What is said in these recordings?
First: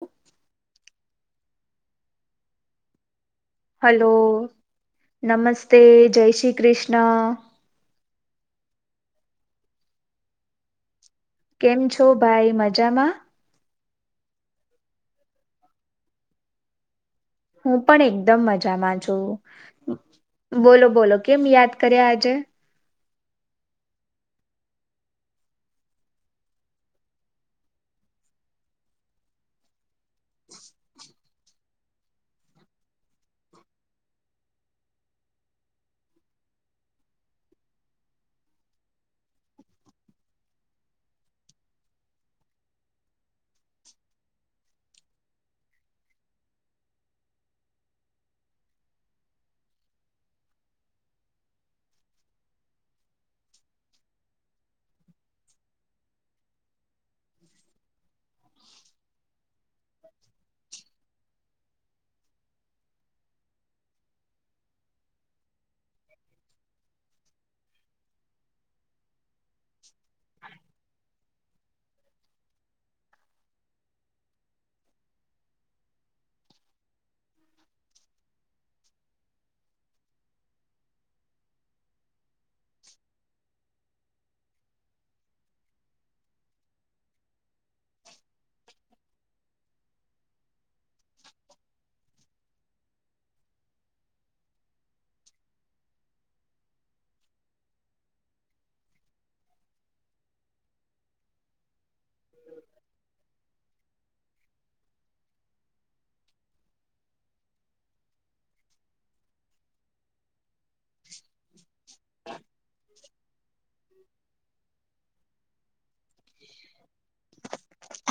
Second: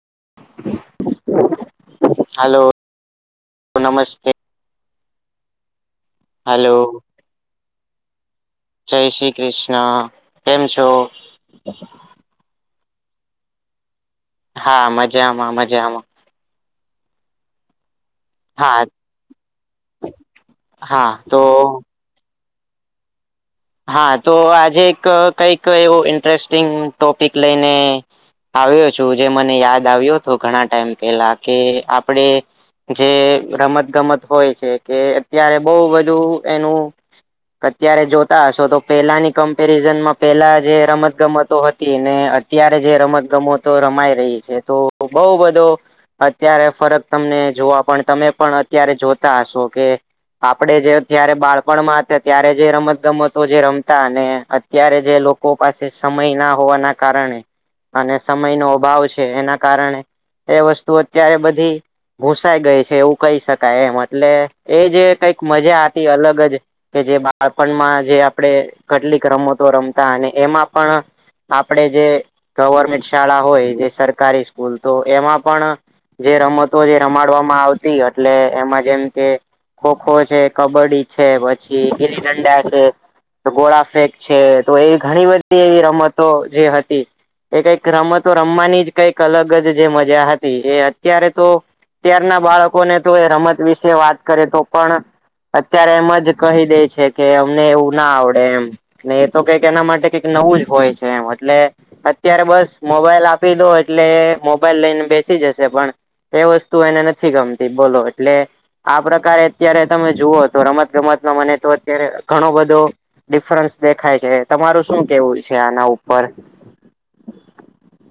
હ [unintelligible] હાલો. હલો નમસ્તે જય શ્રી હલો કૃષ્ણ જય શ્રી કૃષ્ણ કેમ છો. કેમ છો ભાઈ મજામાં. હા મજામાં મજામાં. હું પણ એકદમ હા મજામાં છું બોલો હા બોલો તો કેમ યાદ કર્યા આજે હા તો આજે એક કઈક એવું ઇન્ટરેસ્ટિંગ ટોપિક લઈને આવ્યો છું જે મને યાદ આવ્યો હતો ઘણા ટાઈમ પેલા કે આપણે જે રમત ગમત હોય છે કે અત્યારે બહુ બધું એનું. અત્યારે જો. તાશ હતો પેલાની કમ્પેરિઝનમાં પેલા જે રમત ગમતો હતી ને અત્યારે જે રમતગમતો રમાઈ રહી છે તો બહુ બધો. અત્યારે ફરક તમને જોવા પણ તમે પણ અત્યારે જોતા હશો કે આપડે જે અત્યારે બાળપણમાં હતા ત્યારે જે રમત ગમતો જે રમતા અને અત્યારે જે લોકો પાસે સમય ના હોવાના કારણે અને સમયનો અભાવ છે એના કારણે એ વસ્તુ અત્યારે બધી ભૂસાઈ ગઈ છે એવું કહી શકાય એમ એટલે એ જે કઈક મજા હતી અલગ જ કે જે બાળપણમાં જે આપણે કેટલીક રમતો રમતા અને એમાં પણ આપણેે જે ગવર્મેન્ટ શાળા હોય જે સરકારી સ્કૂલ તો એમાં પણ જે રમતો જે રમાડવામાં આવતી એટલે એમાં જેમ કે ખોખો છે કબડ્ડી છે પછી ગીલી ડંડા છે ગોળ ફેક છે તો એવી ઘણી બધી એવી રમતો જે હતી. એ કઈક રમતો રમવાની જ કંઈક અલગ જ જે મજા હતી એ અત્યારે તો અત્યારના બાળકોને તો એ રમત વિશે વાત કરે તો પણ અત્યારે એમ જ કહી દે છે. કે અમને એવું ના આવડે એમ એ તો કઈક એના માટે કઈક નવું જ હોય છે એમ એટલે અત્યારે બસ મોબાઈલ આપી દો એટલે મોબાઈલ લઈને બેસી જશે પણ એ વસ્તુ એને નથી ગમતી બોલો એટલે આ પ્રકારે અત્યારે તમે જુઓ તો રમત ગમતમાં મને તો અત્યારે ઘણો બધો ડિફરન્સ દેખાય છે તમારું શું કેવું. છે આના ઉપર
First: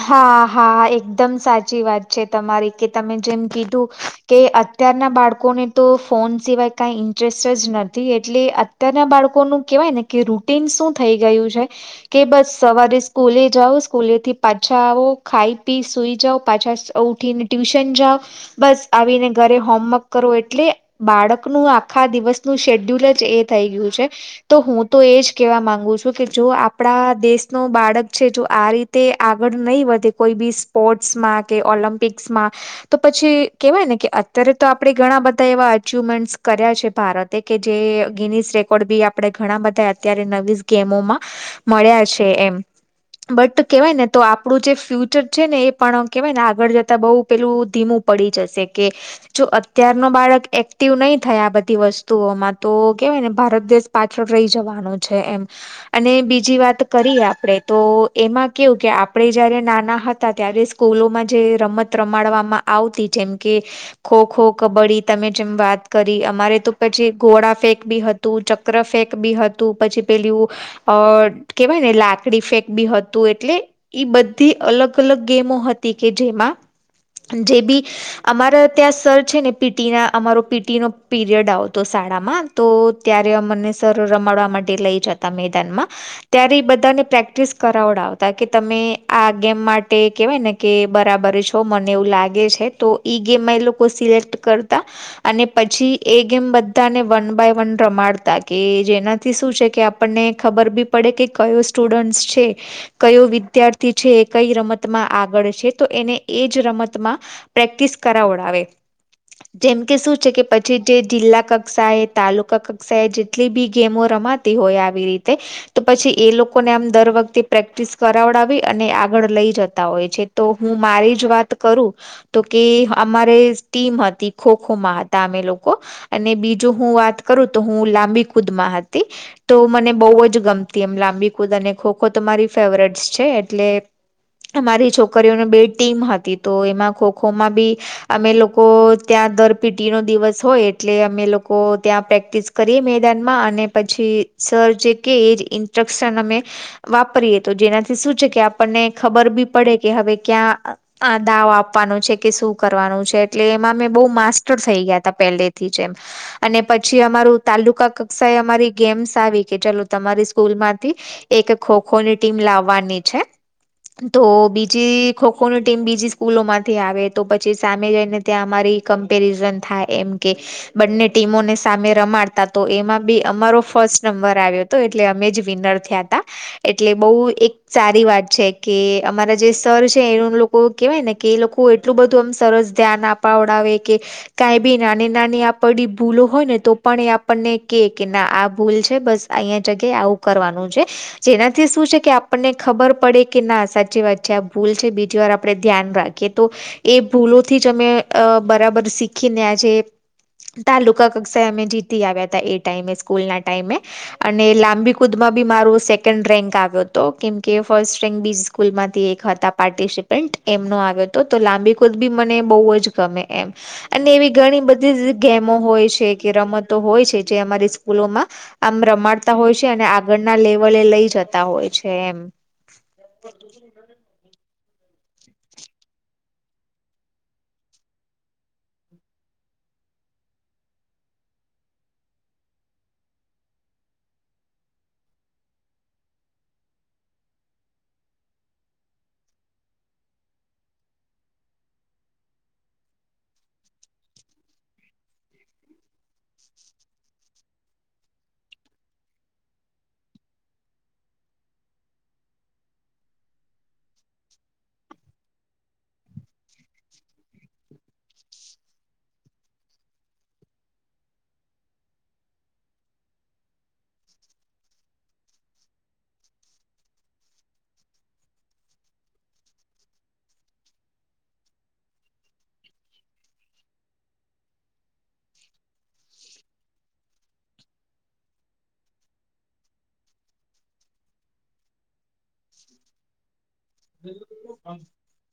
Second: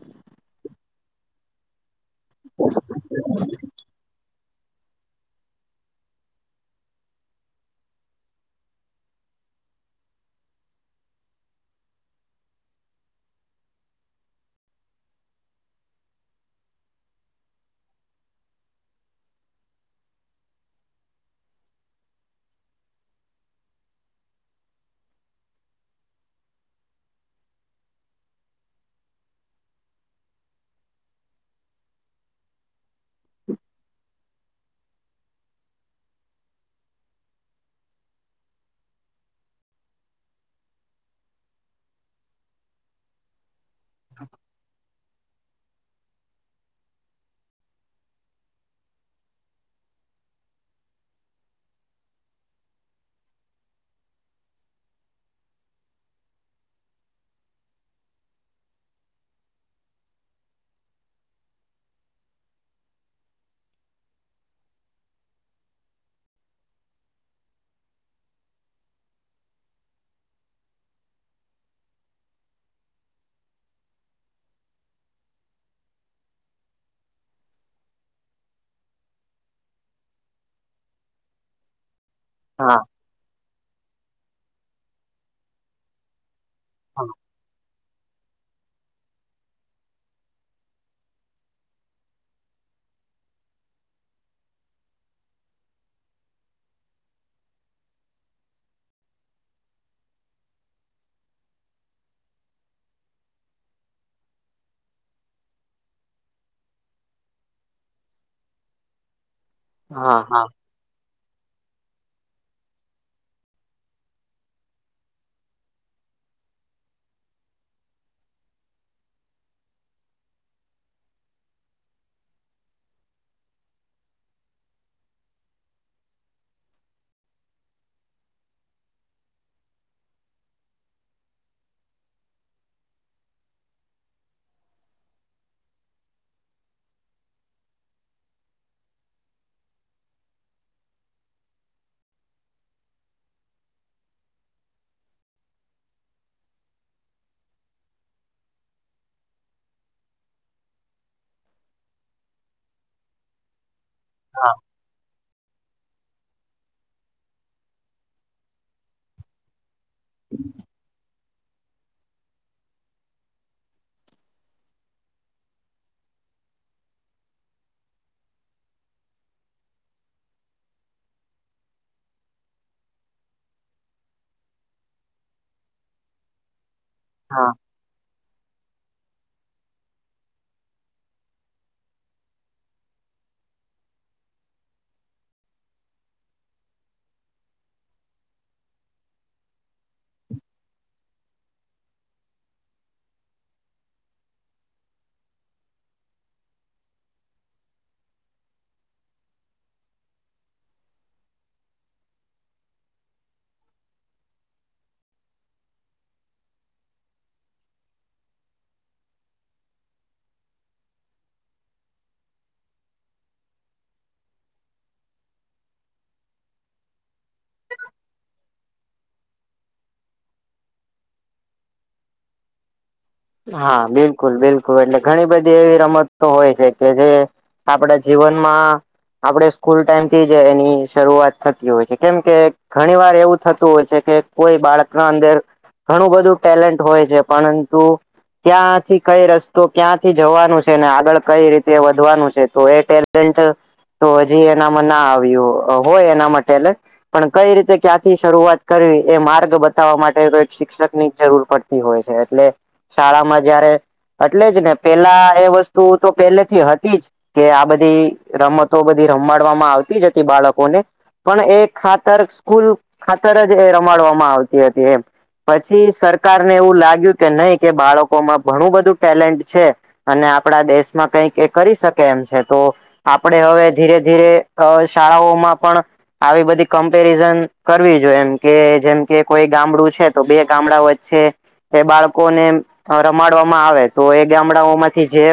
હા હા એકદમ સાચી વાત છે તમારી કે તમે જેમ કીધું. કે અત્યારના બાળકોને તો ફોન સિવાય કાંઈ ઇન્ટરેસ્ટ જ નથી એટલે અત્યારના બાળકોનું હું કેવાય ને કે રૂટીન શું થઈ ગયું છે કે બસ સવારે સ્કૂલે જાઓ સ્કૂલે થી પાછા આવો ખાઈ પી સુઈ જાઓ પાછા ઉઠીને ટ્યુશન જાઓ બસ આવીને ઘરે હોમવર્ક કરવો એટલે બાળકનું આખા દિવસનું શેડ્યુલ જ એ થઈ ગયું છે. તો હું તો એજ કેવા માંગુ છું કે જો આપણા દેશ ન બાળક છે જો આ રીતે આગળ નહીં વધે કોઈ બી સ્પોર્ટ્સમાં કે ઓલમ્પિક્સમા તો પછી કેવાય ને કે અત્યારે તો આપણેે ઘણા બધા એવા અચવમેન્ટ કર્યા છે, ભારત કે જે ગિનીસ રેકોર્ડ બી આપે ઘણા બધા અત્યારે નવી ગેમોમા મળ્યા છે, એમ બટ કેવાય ને તો આપણું જે ફ્યુચર છે ને એ પણ કેવાય ને આગળ જતા બઉુ પેલું ધીમું પડી જશે કે જો અત્યાર ન બાળક એક્ટિવ નહી થયા આ બધી વસ્તુઓમાં તો કેવાય ને ભારત દેશ પાત્ર રહી જવાનો છે, એમ અને બીજી વાત કરીએ આપડણે તો એમાં કેવું કે આપણે જયારે નાના હતા ત્યારે સ્કૂલોમાં જે રમત રમાડવામાં આવતી જેમ કે ખો ખો કબડ્ડી તમે જેમ વાત કરી અમારે તો પછી ઘોડા ફેક બી તું ચક્ર ફેંક બી હતુ, પછી પેલ અ કેવાય ને લાકડી ફેક બી હતુ એટલે ઈ બધી અલગ અલગ ગેમો હતી કે જેમા જે બી અમારા ત્યાં સર છે ને પીટી ના અમારો પીટી નો પીરિયડ આવતો શાળામા તો હા ત્યારે મને સર રમાડવા માટે લઈ જતા મેદાનમા ત્યારે એ બધાને હા પ્રેક્ટિસ કરાવડાવતા કે તમે આ ગેમ માટે કેવાય ને કે બરાબર છો મને એવું લાગે છે, તો ઈ ગેમ એ લોકો સિલેક્ટ કરતા અને પછી એ ગેમ બધાને વન બાય વન રમાડતા કે જેનાથી શું છે, કે આપને ખબર બી પડે કે કયો સ્ટુડન્ટ છે, કયો વિ અત્યારથી છે એ કઈ રમતમાં આગળ છે, તો એને એ જ રમતમા પ્રેક્ટિસ કરાવાવડાવે જેમ કે શું હા છે, કે હા પછી જે જે જિલ્લા કક્ષાએ તાલુકા કક્ષાએ જેટલી બી ગેમો રમાતી હોય, આવી રીતે તો પછી એ લોકોને આમ દર વખતે પ્રેક્ટિસ કર ડાવ અને આગળ લઈ જતા હોય છે, તો હું મારી જ વાત કરુ તો કે અમારે ટીમ હતી ખોખો માં હતા અમે લોકો અને બીજું હુ વાત કરુ તો હુ લાબી કુદમા હતી. તો મને બહુ જ ગમતી એમ લાંબી કૂદ અને ખો ખો તો મારી ફેવરેટ્સ છે, એટલે અમારી છોકરીઓને બે ટીમ હતી તો એમાં ખોખોમાં બી અમે લોકો ત્યાં દર પિટી નો દિવસ હોય એટલે અમે લોકો ત્યાં પ્રેક્ટિસ કરીએ મેદાનમાં અને પછી સર જે કે એ જ ઇન્સ્ટ્રક્શન અમે વાપરીએ તો જેનાથી શું છે કે આપણને ખબર બી પડે કે હવે ક્યા આ દાવો આપવાનો છે કે શું કરવાનું છે, એટલે એમાં મેં બહુ માસ્ટર થઈ ગયા હતા પહેલે જેમ અને પછી અમારું તાલુકા કક્ષા એ અમારી ગેમ્સ આવી કે ચાલ તમારી સ્કૂલ માંથી એક ખો ખો ની ટીમ લાવવાની છે. તો બીજી ખોખો ન ટીમ બીજી સ્કૂલો માંથી આવે તો પછી સામે જઈને. ત્યાં અમારી કમ્પેરિઝન થાય એમ કે બંને ટીમોને સામે રમાડતા તો એમાં બી અમારો ફર્સ્ટ નંબર આવ્યો હતો. એટલે અમે જ વિનર થયા ત એટલે બહ હા એક સારી વાત છે કે અમારા જે સ્તર છે, એનુ લોકો કેહેવાય ને કે એ લોકો. એટલું બધું આમ સરસ ધ્યાન આપાવડાવે કે કાંઈ બી નાની નાની આપ ભૂલો હોય, ને તો પણ એ આપણને કે કે ના આ ભૂલ છે બસ અહીંયા જગ્યાએ આવું કરવાનું છે જેનાથી શું છે કે આપણને ખબર પડે કે ના સાચી વાત છે, આ ભૂલ છે બીજી વાર આપણે ધ્યાન રાખીએ તો એ ભૂલોથી જ અમે બરાબર શીખીનેજ તાલુકા કક્ષાએ અમે જીતી આવ્યા અતા એ ટાઈમે સ્કૂલના ટાઈમે. અને લાંબી કુદ માં બી મારુ સેકન્ડ રેન્ક આવ્યો. તો કેમકે ફસ્ટ રેંક બી સ્કૂલમાંથી એક હતા પાર્ટિસિપન્ટ એમનો આવ્યો. તો તો લાંબી કુદ બી મને બઉં જ ગમે એમ. અને એવી ઘણી બધી ઝ ગેમો હોય સે કે રમતો હોય છે જે અમારી સ્કૂલોમાં. આમ રમાડતા હોય સે અને આગળના લેવલે લઈ જતા હોય છે એમ. હા, બેન. બિલકુલ બિલકુલ એલે ઘણી બધી એવી રમતો હોય છે, કે જે આપડા જીવનમાં આપણેે સ્કૂલ ટાઈમથી જ એની શરૂઆત થતી હોય છે કેમ કે ઘણી વાર એવું થતું હોય છે, કે કોઈ બાળકના અંદર ઘણું બધું ટેલેન્ટ હોય છે, પળંતુ ક્યાંથી કઈ રસ્તો, ક્યાંથી જવાનું છે, ને આગળ કઈ રીતે વધવાનું છે તો એ ટેલેન્ટ તો હજી એનામાં ના આવ્યું, હોય એના મા ટેલે પણ કઈ રીતે ક્યાંથી શરૂઆત કરવી, એ માર્ગ બતાવવા માટે તોઈ શિક્ષક ની જરૂર પડ તી હોય સે એટલે શાળામાં જયારે અટલે જ ને પેલા એ વસ્તુ તો પેલેથી હતી જ. કે આ બધી રમતો બધી રમમાડવામાં આવતી જ હતી બાળકોને. પણ એ ખાતર સ્કૂલ ખાતર જ એ રમાડવામાં આવતી હતી એમ. પછી સરકારને એવુ લાગ્યું, કે નહીં કે બાળકોમાં ઘણું બધું ટેલેન્ટ છે. અને આપડણા દેશમાં કઈક એ કરી શકે એમ છે તો આપડણેે હવે ધીરે ધીરે અ શાળાઓમાં પણ આવી બધી કમ્પેરિઝન કરવી જોઈએ, એમ કે જેમ કે કોઈ ગામડું છે તો બે ગામડા વચ્ચે એ બાળકોને મ્મ રમાડવામાં આવે તો એ ગામડાઓમાંથી જે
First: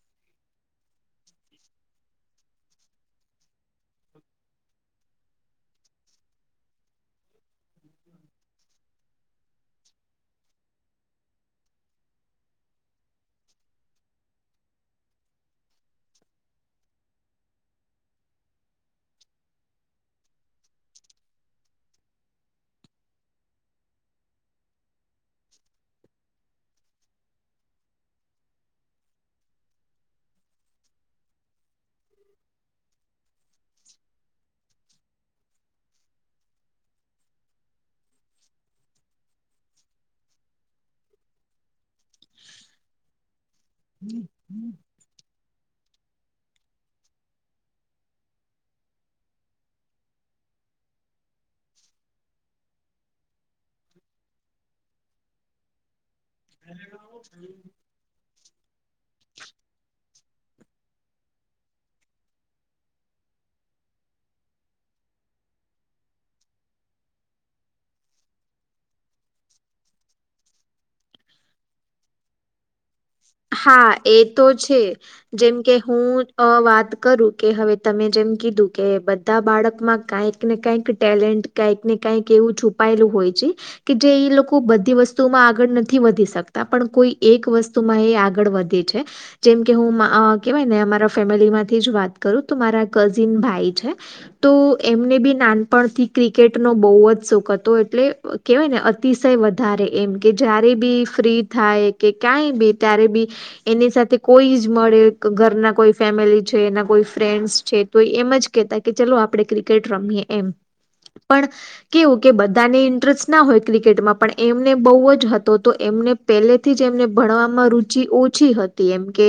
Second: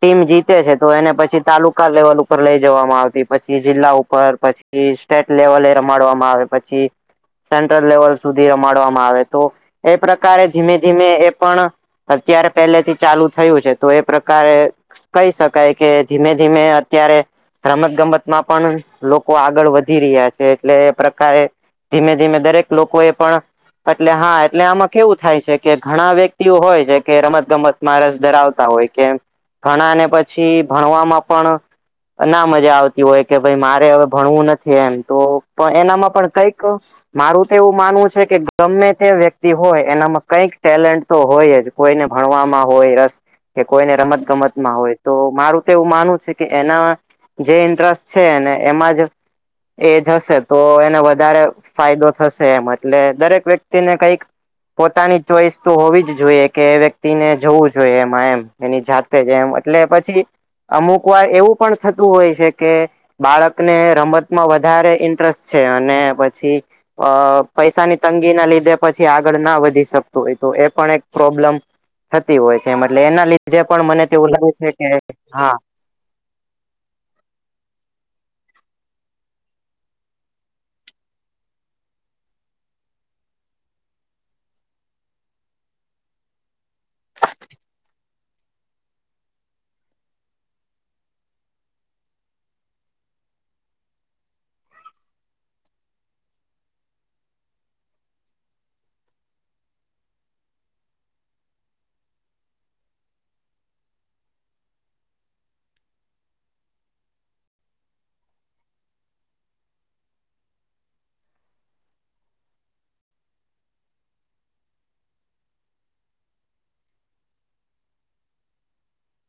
ટીમ જીતે છે તો એને પછી તાલુકા લેવલ ઉપર લઈ જવામાં આવતી, પછી જિલ્લા ઉપર, પછી એ સ્ટેટ લેવલે રમાડવામાં આવે પછી સેન્ટ્રલ લેવલ સુધી રમાડવામાં આવે તો એ પ્રકારે ધીમે ધીમે એ પણ અત્યારે પેલેથી ચાલુ થયું છે, તો એ પ્રકારે કઈ સકાય કે ધીમે ધીમે અત્યારે રમત ગમતમાં પણ લોકો આગળ વધી રીયા છે એટલે એ પ્રકારે ધીમે ધીમે દરેક લોકો એ પણ એટલે હા એટલે આમાં કેવું થાય સે. કે ઘણા વ્યક્તિઓ હોય જે કે રમત ગમતમાં રસ ધરાવતા હોય કે ઘણા ને પછી ભણવામાં પણ ના મજા આવતી ઓય કે ભઈ મારે હવે ભણવું નથી એમ તો પણ એનામાં પણ કઈક મારુ તો એવું માનવું સે કે ગમે તે વ્યક્તિ હોય એનામાં કઈક ટેલેન્ટ તો હોયે જ. કોઈને ભણવામાં હોય રસ કે કોઈને રમત ગમતમાં હોય. તો મારુ તો એવું માનવુ છે કે એના જે ઇન્ટ્રરસ્ટ છે ને એમાં જ એજ હશે તો એને વધારે ફાયદો થશે એમ અટલે દરેક વ્યક્તિને કઈક પોતાની ચોઈસ તો હોવી જ જોઈએ, કે વ્યક્તિને જવું જોઈએ એમાં એમ. એની જાતે જ એમ એટલે પછી અમુક વાર એવું પણ થતું હોય છે કે બાળકને રમત માં વધારે ઇન્ટ્રસ્ટ છે અને પછી અ પઈસાની તંગી ના લીધે પછી આગળ ના વધી શક ક્તુ ઓય તો એ પણ એક પ્રોબ્લેમ થતી હોય સે મલે એના લી જે પણ હા મને એ તેવું લાવે તો છે કે, હા જેમ કે હું જ અ વાત કરું કે હવે તમે જેમ કીધું, કે બધા બાળકમાં કઈક ને કઈક ટેલેન્ટ કઈક ને કઈક એવું છુપાયેલું હોય છે. કે જે એ લોકો બધી વસ્તુમાં આગળ નથી વધી શકતા પણ કોઈ એક વસ્તુ એ આગળ વધે છે. જેમ કે હું કેવાય ને અમારા ફેમિલી માંથી જ વાત કરું તો મારા કઝિન ભાઈ છે. તો એમને બી નાનપણથી ક્રિકેટનોો બહુ જ શોખ હતો એટલે કહેવાય ને અતિશય વધારે એમ કે જ્યારે બી ફ્રી થાય કે ક્યાંય બી. ત્યારે બી. એની સાથે કોઈ જ મળે ઘરના કોઈ ફેમિલી છે એના કોઈ ફ્રેન્ડસ છે. તો એમ જ કેતા કે ચલો આપણે ક્રિકેટ રમીએ એમ, પણ કેવું કે બધાને ઇન્ટરેસ્ટ ના હોય ક્રિકેટમાં પણ એમને બહુ જ હતો તો એમને પહેલેથી જ એમને ભણવામાં રુચિ ઓછી હતી એમ કે.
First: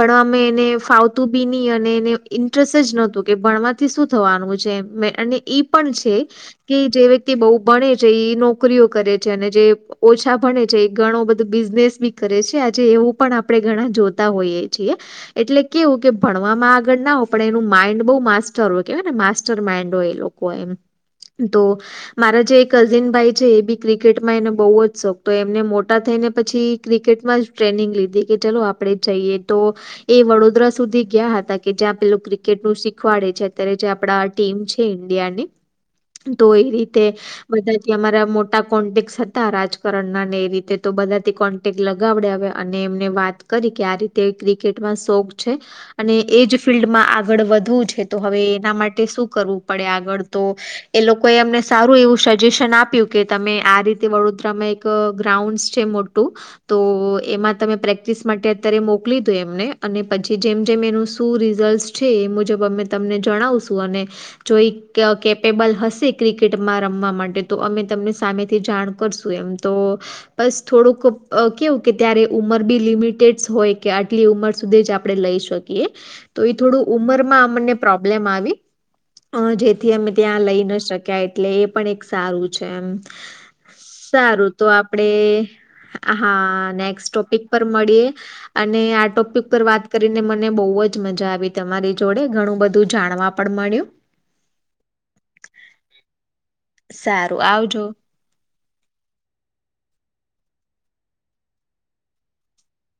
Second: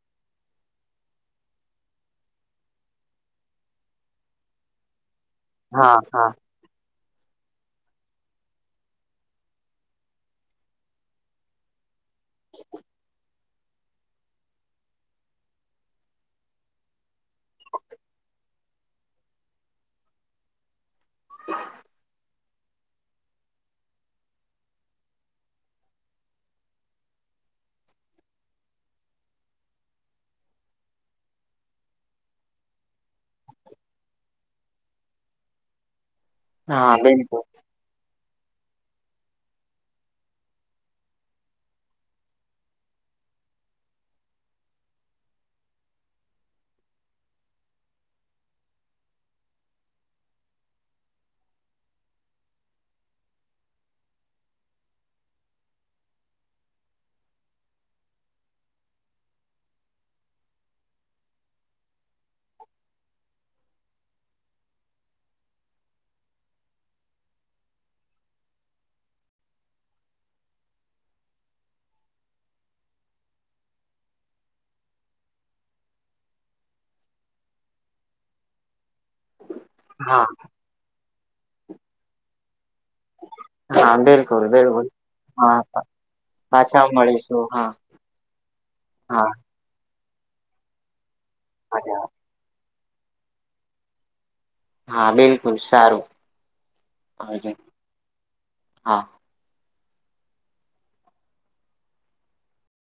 ભણવામાં એને ફાવતું બી નહી અને એને ઇન્ટરેસ્ટ જ નહોતું કે ભણવા થી શું થવાનું છે અને ઈ પણ હા છે. હા કે જે વ્યક્તિ બહુ ભણે છે એ નોકરીઓ કરે છે અને જે ઓછા ભણે છે ઘણો બધો બિઝનેસ બી કરે છે. જે એવું પણ આપણે ઘણા જોતા હોઈએ છીએ. એટલે કેવું કે ભણવામાં આગળ ના હોય પણ એનું માઇન્ડ બહુ માસ્ટર હોય કેવાય ને માસ્ટર માઇન્ડ હોય એ લોકો. કો એમ, તો મારા જે એક કઝિન ભાઈ છે એ બી ક્રિકેટમાં એને બહુ જ શોખ તો એમને મોટા થઈ ને પછી ક્રિકેટમાં જ ટ્રેનિંગ લીધી કે ચલો આપણે જઈએ તો એ વડોદરા સુધી ગયા હતા કે જ્યાં પેલું ક્રિકેટ નું શીખવાડે છે અત્યારે જે આપડા ટીમ છે ઇન્ડિયાની. [inaudible] તો એ હા રીતે, બિલકુલ બધા ત્યા અમારા મોટા કોન્ટેક હતા રાજકારણ ના ને એ રીતે તો બધાથી કોન્ટેક્ટ લગાવડે હ્યા. અને એમને વાત કરી કે આ રીતે ક્રિકેટમાં શોખ છે. અને એજ ફિલ્ડમાં આગળ વધવું છે તો હવે એના માટે શું કરવું પડે આગળ તો. એ લોકો એ અમને સારું એવું સજેશન આપ્યું કે તમે આ રીતે વડોદરામાં ગ્રાઉન્ડ છે મોટું, તો એમાં તમે પ્રેક્ટિસ માટે અત્યારે મોકલી દો એમને અને પછી જેમ જેમ એનું શું રિઝલ્ટ છે એ મુજબ અમે તમને જણાવશું અને જોઈ કેપેબલ હશે ક્રિકેટમાં રમવા માટે તો અમે તમને સામેથી જાણ કરશું એમ. તો, બસ થોડુંક કેવું કે ત્યારે ઉંમર બી લિમિટેડ હોય કે આટલી ઉંમર સુધી જ આપણે લઈ શકીએ. તો એ થોડું ઉમર માં મને પ્રોબ્લેમ આવી, જે થી અમે હા ત્યાં લઈ ન શક્યા એટલે એ પણ એક સારું છે એમ. હા બિલકુલ સારું તો બિલકુલ આપડે હા હા. પાછા ટોપિક મળીશું પર હા મળીએ, અને આ હા ટોપિક પર વાત કરીને મને બહ જ મજા આવી. તમારી જોડે ઘણું બધું જાણવા પણ મળ્યું. હા બિલકુલ સારુંજ સારું આવજો હા.